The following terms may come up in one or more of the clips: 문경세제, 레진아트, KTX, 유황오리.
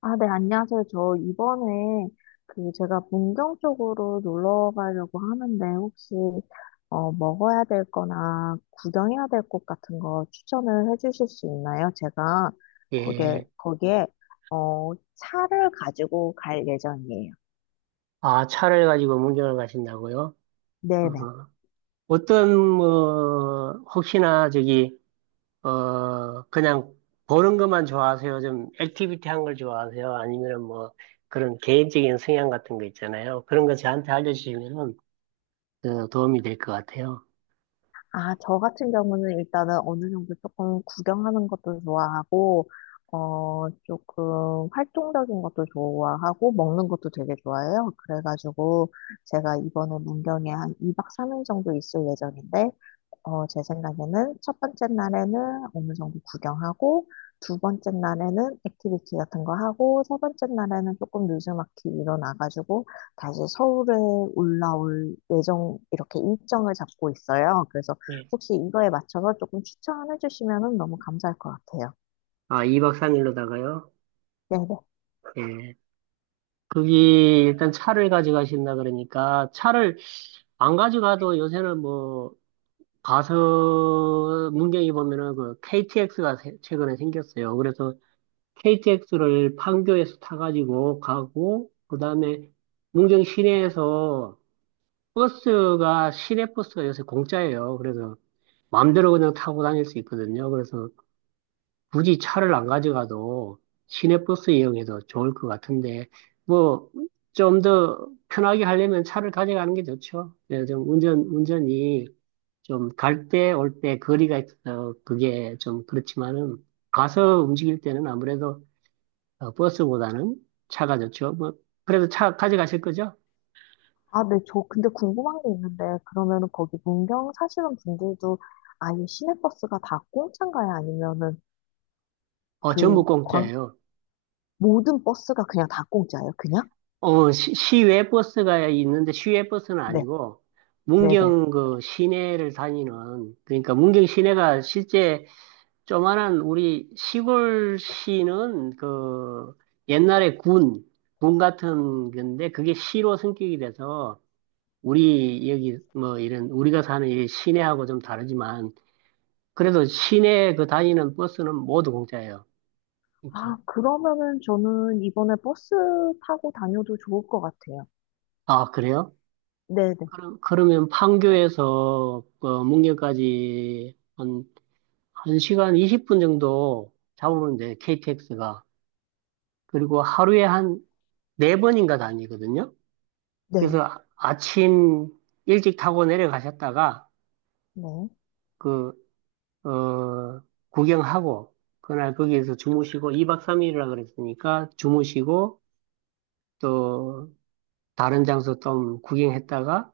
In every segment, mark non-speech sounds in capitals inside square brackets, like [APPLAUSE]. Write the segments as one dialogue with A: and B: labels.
A: 아, 네, 안녕하세요. 저 이번에 그 제가 문경 쪽으로 놀러 가려고 하는데 혹시 먹어야 될 거나 구경해야 될 곳 같은 거 추천을 해 주실 수 있나요? 제가 거기에,
B: 예.
A: 거기에 차를 가지고 갈 예정이에요.
B: 아, 차를 가지고 문경을 가신다고요? 어,
A: 네네.
B: 어떤, 뭐, 혹시나 그냥 보는 것만 좋아하세요? 좀 액티비티 한 걸 좋아하세요? 아니면 뭐, 그런 개인적인 성향 같은 거 있잖아요. 그런 거 저한테 알려주시면은 도움이 될 것 같아요.
A: 아, 저 같은 경우는 일단은 어느 정도 조금 구경하는 것도 좋아하고, 조금 활동적인 것도 좋아하고, 먹는 것도 되게 좋아해요. 그래가지고, 제가 이번에 문경에 한 2박 3일 정도 있을 예정인데, 제 생각에는 첫 번째 날에는 어느 정도 구경하고, 두 번째 날에는 액티비티 같은 거 하고, 세 번째 날에는 조금 느즈막히 일어나가지고, 다시 서울에 올라올 예정, 이렇게 일정을 잡고 있어요. 그래서
B: 예.
A: 혹시 이거에 맞춰서 조금 추천해 주시면 너무 감사할 것 같아요.
B: 아, 2박 3일로다가요?
A: 네네.
B: 예. 거기 일단 차를 가져가신다 그러니까 차를 안 가져가도 요새는 뭐 가서 문경이 보면은 그 KTX가 최근에 생겼어요. 그래서 KTX를 판교에서 타가지고 가고 그다음에 문경 시내에서 버스가 시내 버스가 요새 공짜예요. 그래서 마음대로 그냥 타고 다닐 수 있거든요. 그래서 굳이 차를 안 가져가도 시내 버스 이용해도 좋을 것 같은데 뭐 좀 더 편하게 하려면 차를 가져가는 게 좋죠. 네, 좀 운전이 좀 갈 때 올 때 거리가 있어 그게 좀 그렇지만은 가서 움직일 때는 아무래도 버스보다는 차가 좋죠. 뭐 그래도 차 가져가실 거죠?
A: 아, 네, 저 근데 궁금한 게 있는데, 그러면은 거기 문경 사시는 분들도 아예 시내버스가 다 공짜인가요? 아니면은
B: 어 전부
A: 그
B: 공짜예요.
A: 모든 버스가 그냥 다 공짜예요? 그냥?
B: 시외 버스가 있는데 시외 버스는
A: 네,
B: 아니고
A: 네네.
B: 문경 그 시내를 다니는 그러니까 문경 시내가 실제 조만한 우리 시골시는 그 옛날에 군 같은 건데 그게 시로 승격이 돼서 우리 여기 뭐 이런 우리가 사는 이 시내하고 좀 다르지만 그래도 시내 그 다니는 버스는 모두 공짜예요.
A: 아,
B: 그러니까
A: 그러면은 저는 이번에 버스 타고 다녀도 좋을 것 같아요.
B: 아 그래요?
A: 네네.
B: 그럼 그러면 판교에서 그 문경까지 한 시간 20분 정도 잡으면 돼요, KTX가. 그리고 하루에 한 네번인가 다니거든요.
A: 네,
B: 그래서 아침 일찍 타고 내려가셨다가
A: 네.
B: 그 어, 구경하고, 그날 거기에서 주무시고, 2박 3일이라 그랬으니까 주무시고, 또 다른 장소 좀 구경했다가,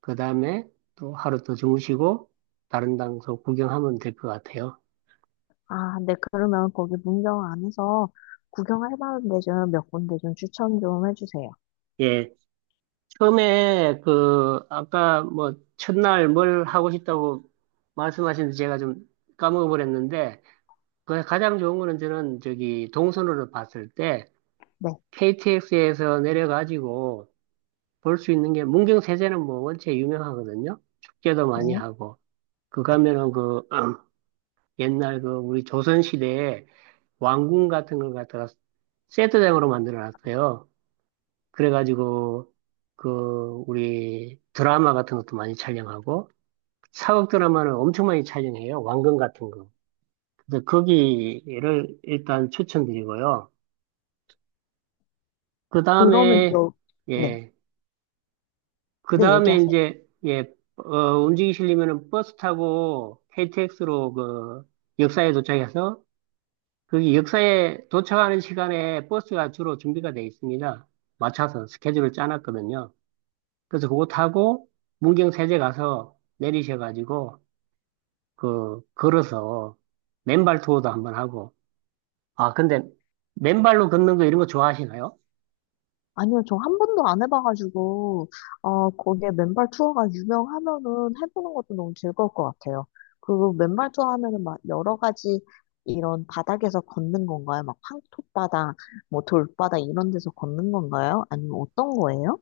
B: 그 다음에 또 하루 더 주무시고, 다른 장소 구경하면 될 것 같아요.
A: 아, 네, 그러면 거기 문경 안에서 구경할 만한 데 좀 몇 군데 좀 추천 좀 해주세요.
B: 예. 처음에 그, 아까 뭐, 첫날 뭘 하고 싶다고 말씀하시는데 제가 좀 까먹어버렸는데, 그 가장 좋은 거는 저는 저기 동선으로 봤을 때,
A: 네,
B: KTX에서 내려가지고, 볼 수 있는 게 문경 세제는 뭐 원체 유명하거든요. 축제도 많이
A: 네.
B: 하고 그 가면은 그 [CLEARS THROAT] 옛날 그 우리 조선 시대에 왕궁 같은 걸 갖다가 세트장으로 만들어 놨어요. 그래가지고 그 우리 드라마 같은 것도 많이 촬영하고 사극 드라마는 엄청 많이 촬영해요, 왕궁 같은 거. 그래서 거기를 일단 추천드리고요. 그
A: 그러면
B: 다음에
A: 여, 네,
B: 예. 그
A: 네,
B: 다음에
A: 얘기하세요.
B: 이제, 예, 움직이시려면은 버스 타고 KTX로 그 역사에 도착해서 거기 역사에 도착하는 시간에 버스가 주로 준비가 돼 있습니다. 맞춰서 스케줄을 짜놨거든요. 그래서 그거 타고 문경세제 가서 내리셔가지고 그 걸어서 맨발 투어도 한번 하고 아 근데 맨발로 걷는 거 이런 거 좋아하시나요?
A: 아니요, 저 한 번도 안 해봐가지고, 거기에 맨발 투어가 유명하면은 해보는 것도 너무 즐거울 것 같아요. 그 맨발 투어 하면은 막 여러 가지 이런 바닥에서 걷는 건가요? 막 황토바닥, 뭐 돌바닥 이런 데서 걷는 건가요? 아니면 어떤 거예요?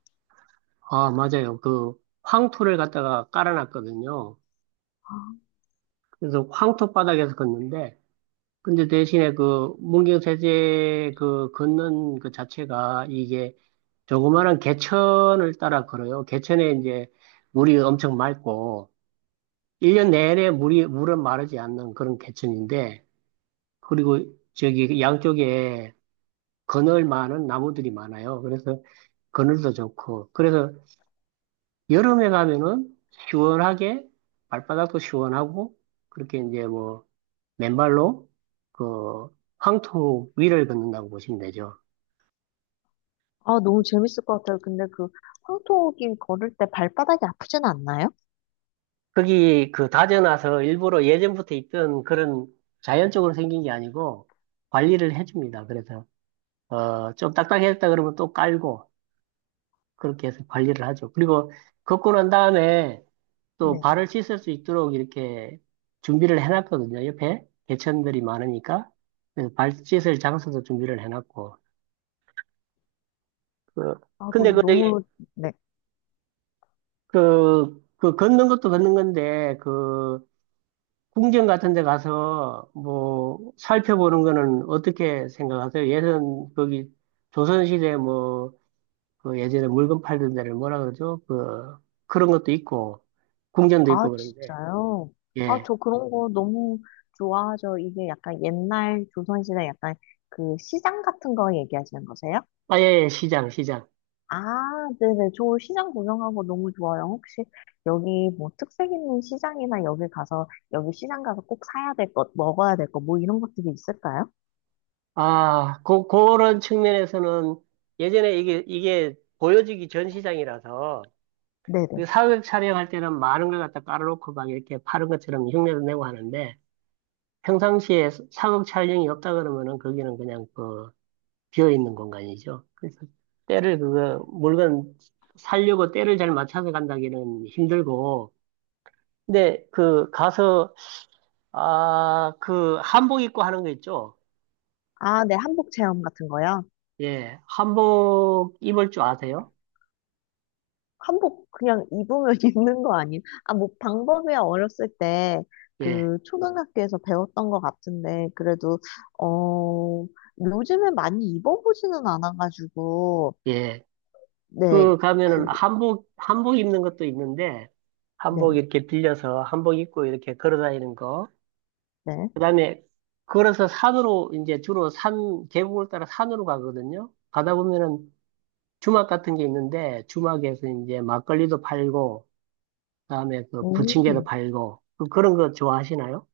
B: 아 맞아요. 그 황토를 갖다가 깔아놨거든요. 그래서 황토 바닥에서 걷는데 근데 대신에 그 문경세제 그 걷는 그 자체가 이게 조그마한 개천을 따라 걸어요. 개천에 이제 물이 엄청 맑고 일 년 내내 물이 물은 마르지 않는 그런 개천인데 그리고 저기 양쪽에 그늘 많은 나무들이 많아요. 그래서 그늘도 좋고 그래서 여름에 가면은 시원하게 발바닥도 시원하고 그렇게 이제 뭐 맨발로 그 황토 위를 걷는다고 보시면 되죠.
A: 아, 너무 재밌을 것 같아요. 근데 그 황토길 걸을 때 발바닥이 아프진 않나요?
B: 거기 그 다져놔서 일부러 예전부터 있던 그런 자연적으로 생긴 게 아니고 관리를 해줍니다. 그래서 좀 딱딱했다 그러면 또 깔고 그렇게 해서 관리를 하죠. 그리고 걷고 난 다음에 또
A: 네.
B: 발을 씻을 수 있도록 이렇게 준비를 해놨거든요. 옆에 개천들이 많으니까. 그래서 발 씻을 장소도 준비를 해놨고. 그,
A: 아, 그
B: 근데 그, 저기,
A: 너무, 네.
B: 그, 그 걷는 것도 걷는 건데, 그, 궁전 같은 데 가서 뭐 살펴보는 거는 어떻게 생각하세요? 예전 거기 조선시대 뭐, 그 예전에 물건 팔던 데를 뭐라 그러죠? 그, 그런 것도 있고, 궁전도
A: 아,
B: 있고 그런데,
A: 진짜요? 아,
B: 예.
A: 저 그런 네. 거 너무 좋아하죠. 이게 약간 옛날 조선시대 약간 그 시장 같은 거 얘기하시는 거세요?
B: 아, 예, 예, 시장, 시장.
A: 아, 네네. 저 시장 구경하고 너무 좋아요. 혹시 여기 뭐 특색 있는 시장이나 여기 가서, 여기 시장 가서 꼭 사야 될 것, 먹어야 될 것, 뭐 이런 것들이 있을까요?
B: 아, 그런 측면에서는 예전에 이게 보여지기 전 시장이라서
A: 네네.
B: 그 사극 촬영할 때는 많은 걸 갖다 깔아놓고 막 이렇게 파는 것처럼 흉내도 내고 하는데 평상시에 사극 촬영이 없다 그러면은 거기는 그냥 그 비어있는 공간이죠. 그래서 때를 그거 물건 살려고 때를 잘 맞춰서 간다기는 힘들고 근데 그 가서 아, 그 한복 입고 하는 거 있죠?
A: 아, 네. 한복 체험 같은 거요?
B: 예, 한복 입을 줄 아세요?
A: 한복 그냥 입으면 [LAUGHS] 입는 거 아니에요? 아, 뭐 방법이야 어렸을 때
B: 예.
A: 그 초등학교에서 배웠던 것 같은데 그래도 어 요즘에 많이 입어보지는 않아가지고
B: 예.
A: 네,
B: 그 가면은
A: 그,
B: 한복 입는 것도 있는데, 한복
A: 네,
B: 이렇게 빌려서 한복 입고 이렇게 걸어 다니는 거.
A: 네.
B: 그다음에 걸어서 산으로 이제 주로 산, 계곡을 따라 산으로 가거든요. 가다 보면은 주막 같은 게 있는데, 주막에서 이제 막걸리도 팔고, 그다음에 그 부침개도
A: 오.
B: 팔고, 그런 거 좋아하시나요?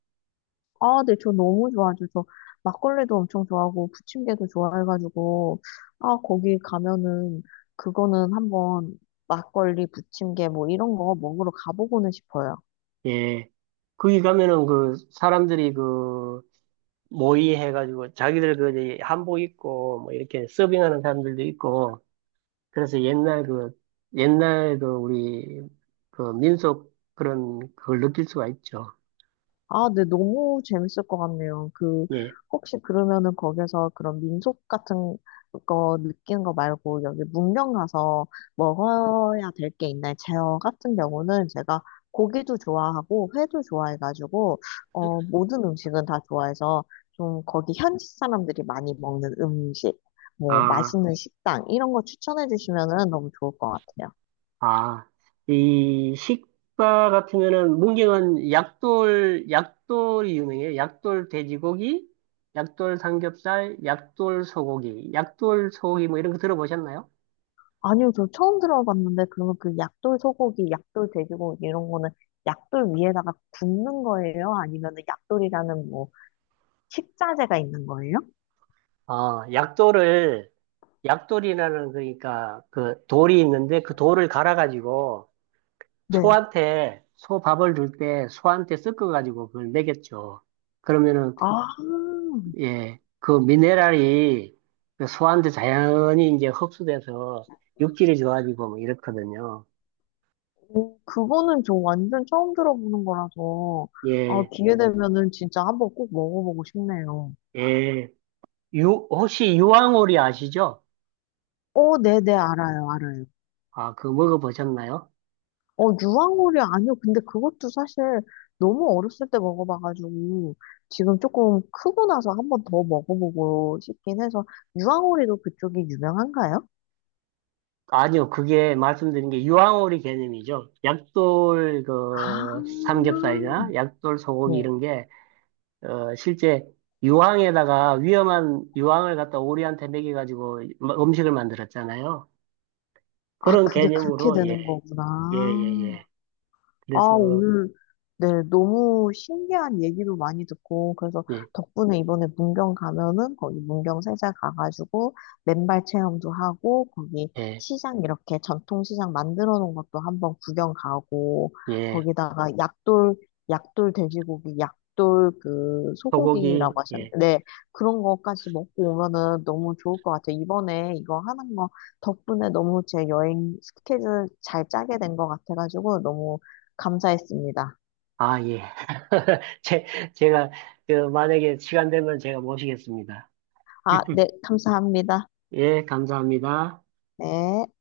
A: 아, 네, 저 너무 좋아하죠. 저 막걸리도 엄청 좋아하고 부침개도 좋아해가지고 아, 거기 가면은 그거는 한번 막걸리, 부침개 뭐 이런 거 먹으러 가보고는 싶어요.
B: 예. 거기 가면은 그 사람들이 그 모의해가지고 자기들 그 이제 한복 입고 뭐 이렇게 서빙하는 사람들도 있고, 그래서 옛날 그 우리 그 민속 그런 그걸 느낄 수가 있죠.
A: 아, 네, 너무 재밌을 것 같네요. 그,
B: 예.
A: 혹시 그러면은 거기서 그런 민속 같은 거 느끼는 거 말고 여기 문명 가서 먹어야 될 게 있나요? 제어 같은 경우는 제가 고기도 좋아하고 회도 좋아해가지고, 모든 음식은 다 좋아해서 좀 거기 현지 사람들이 많이 먹는 음식, 뭐
B: 아,
A: 맛있는 식당, 이런 거 추천해 주시면은 너무 좋을 것 같아요.
B: 아. 이 식사 같으면은 문경은 약돌이 유명해요. 약돌 돼지고기, 약돌 삼겹살, 약돌 소고기 뭐 이런 거 들어보셨나요?
A: 아니요, 저 처음 들어봤는데, 그러면 그 약돌 소고기, 약돌 돼지고기 이런 거는 약돌 위에다가 굽는 거예요? 아니면 약돌이라는 뭐 식자재가 있는 거예요?
B: 아, 약돌을 약돌이라는 그러니까 그 돌이 있는데 그 돌을 갈아가지고
A: 네.
B: 소한테 소 밥을 줄 때 소한테 섞어가지고 그걸 먹였죠. 그러면은
A: 아,
B: 예, 그 미네랄이 그 소한테 자연히 이제 흡수돼서 육질이 좋아지고 뭐 이렇거든요.
A: 그거는 저 완전 처음 들어보는 거라서, 아,
B: 예,
A: 기회 되면은 진짜 한번 꼭 먹어보고 싶네요.
B: 예. 혹시 유황오리 아시죠?
A: 어, 네네, 알아요, 알아요.
B: 아, 그거 먹어보셨나요?
A: 어, 유황오리 아니요. 근데 그것도 사실 너무 어렸을 때 먹어봐가지고 지금 조금 크고 나서 한번 더 먹어보고 싶긴 해서 유황오리도 그쪽이 유명한가요?
B: 아니요, 그게 말씀드린 게 유황오리 개념이죠. 약돌
A: 아,
B: 그 삼겹살이나 약돌
A: 네.
B: 소고기 이런 게 실제 유황에다가 위험한 유황을 갖다 오리한테 먹여가지고 음식을 만들었잖아요.
A: 아,
B: 그런
A: 그게 그렇게
B: 개념으로, 예,
A: 되는
B: 예, 예, 예.
A: 거구나. 아,
B: 그래서,
A: 오늘, 네, 너무 신기한 얘기도 많이 듣고, 그래서
B: 예,
A: 덕분에 이번에 문경 가면은 거기 문경 세자 가가지고 맨발 체험도 하고, 거기
B: 예,
A: 시장 이렇게 전통시장 만들어 놓은 것도 한번 구경 가고,
B: 예.
A: 거기다가 약돌, 약돌 돼지고기, 약돌 그
B: 소고기,
A: 소고기라고
B: 예.
A: 하셨는데, 네, 그런 거까지 먹고 오면은 너무 좋을 것 같아요. 이번에 이거 하는 거 덕분에 너무 제 여행 스케줄 잘 짜게 된 것 같아가지고, 너무 감사했습니다.
B: 아, 예. [LAUGHS] 제, 제가, 만약에 시간 되면 제가 모시겠습니다.
A: 아, 네,
B: [LAUGHS]
A: 감사합니다.
B: 예, 감사합니다.
A: 네.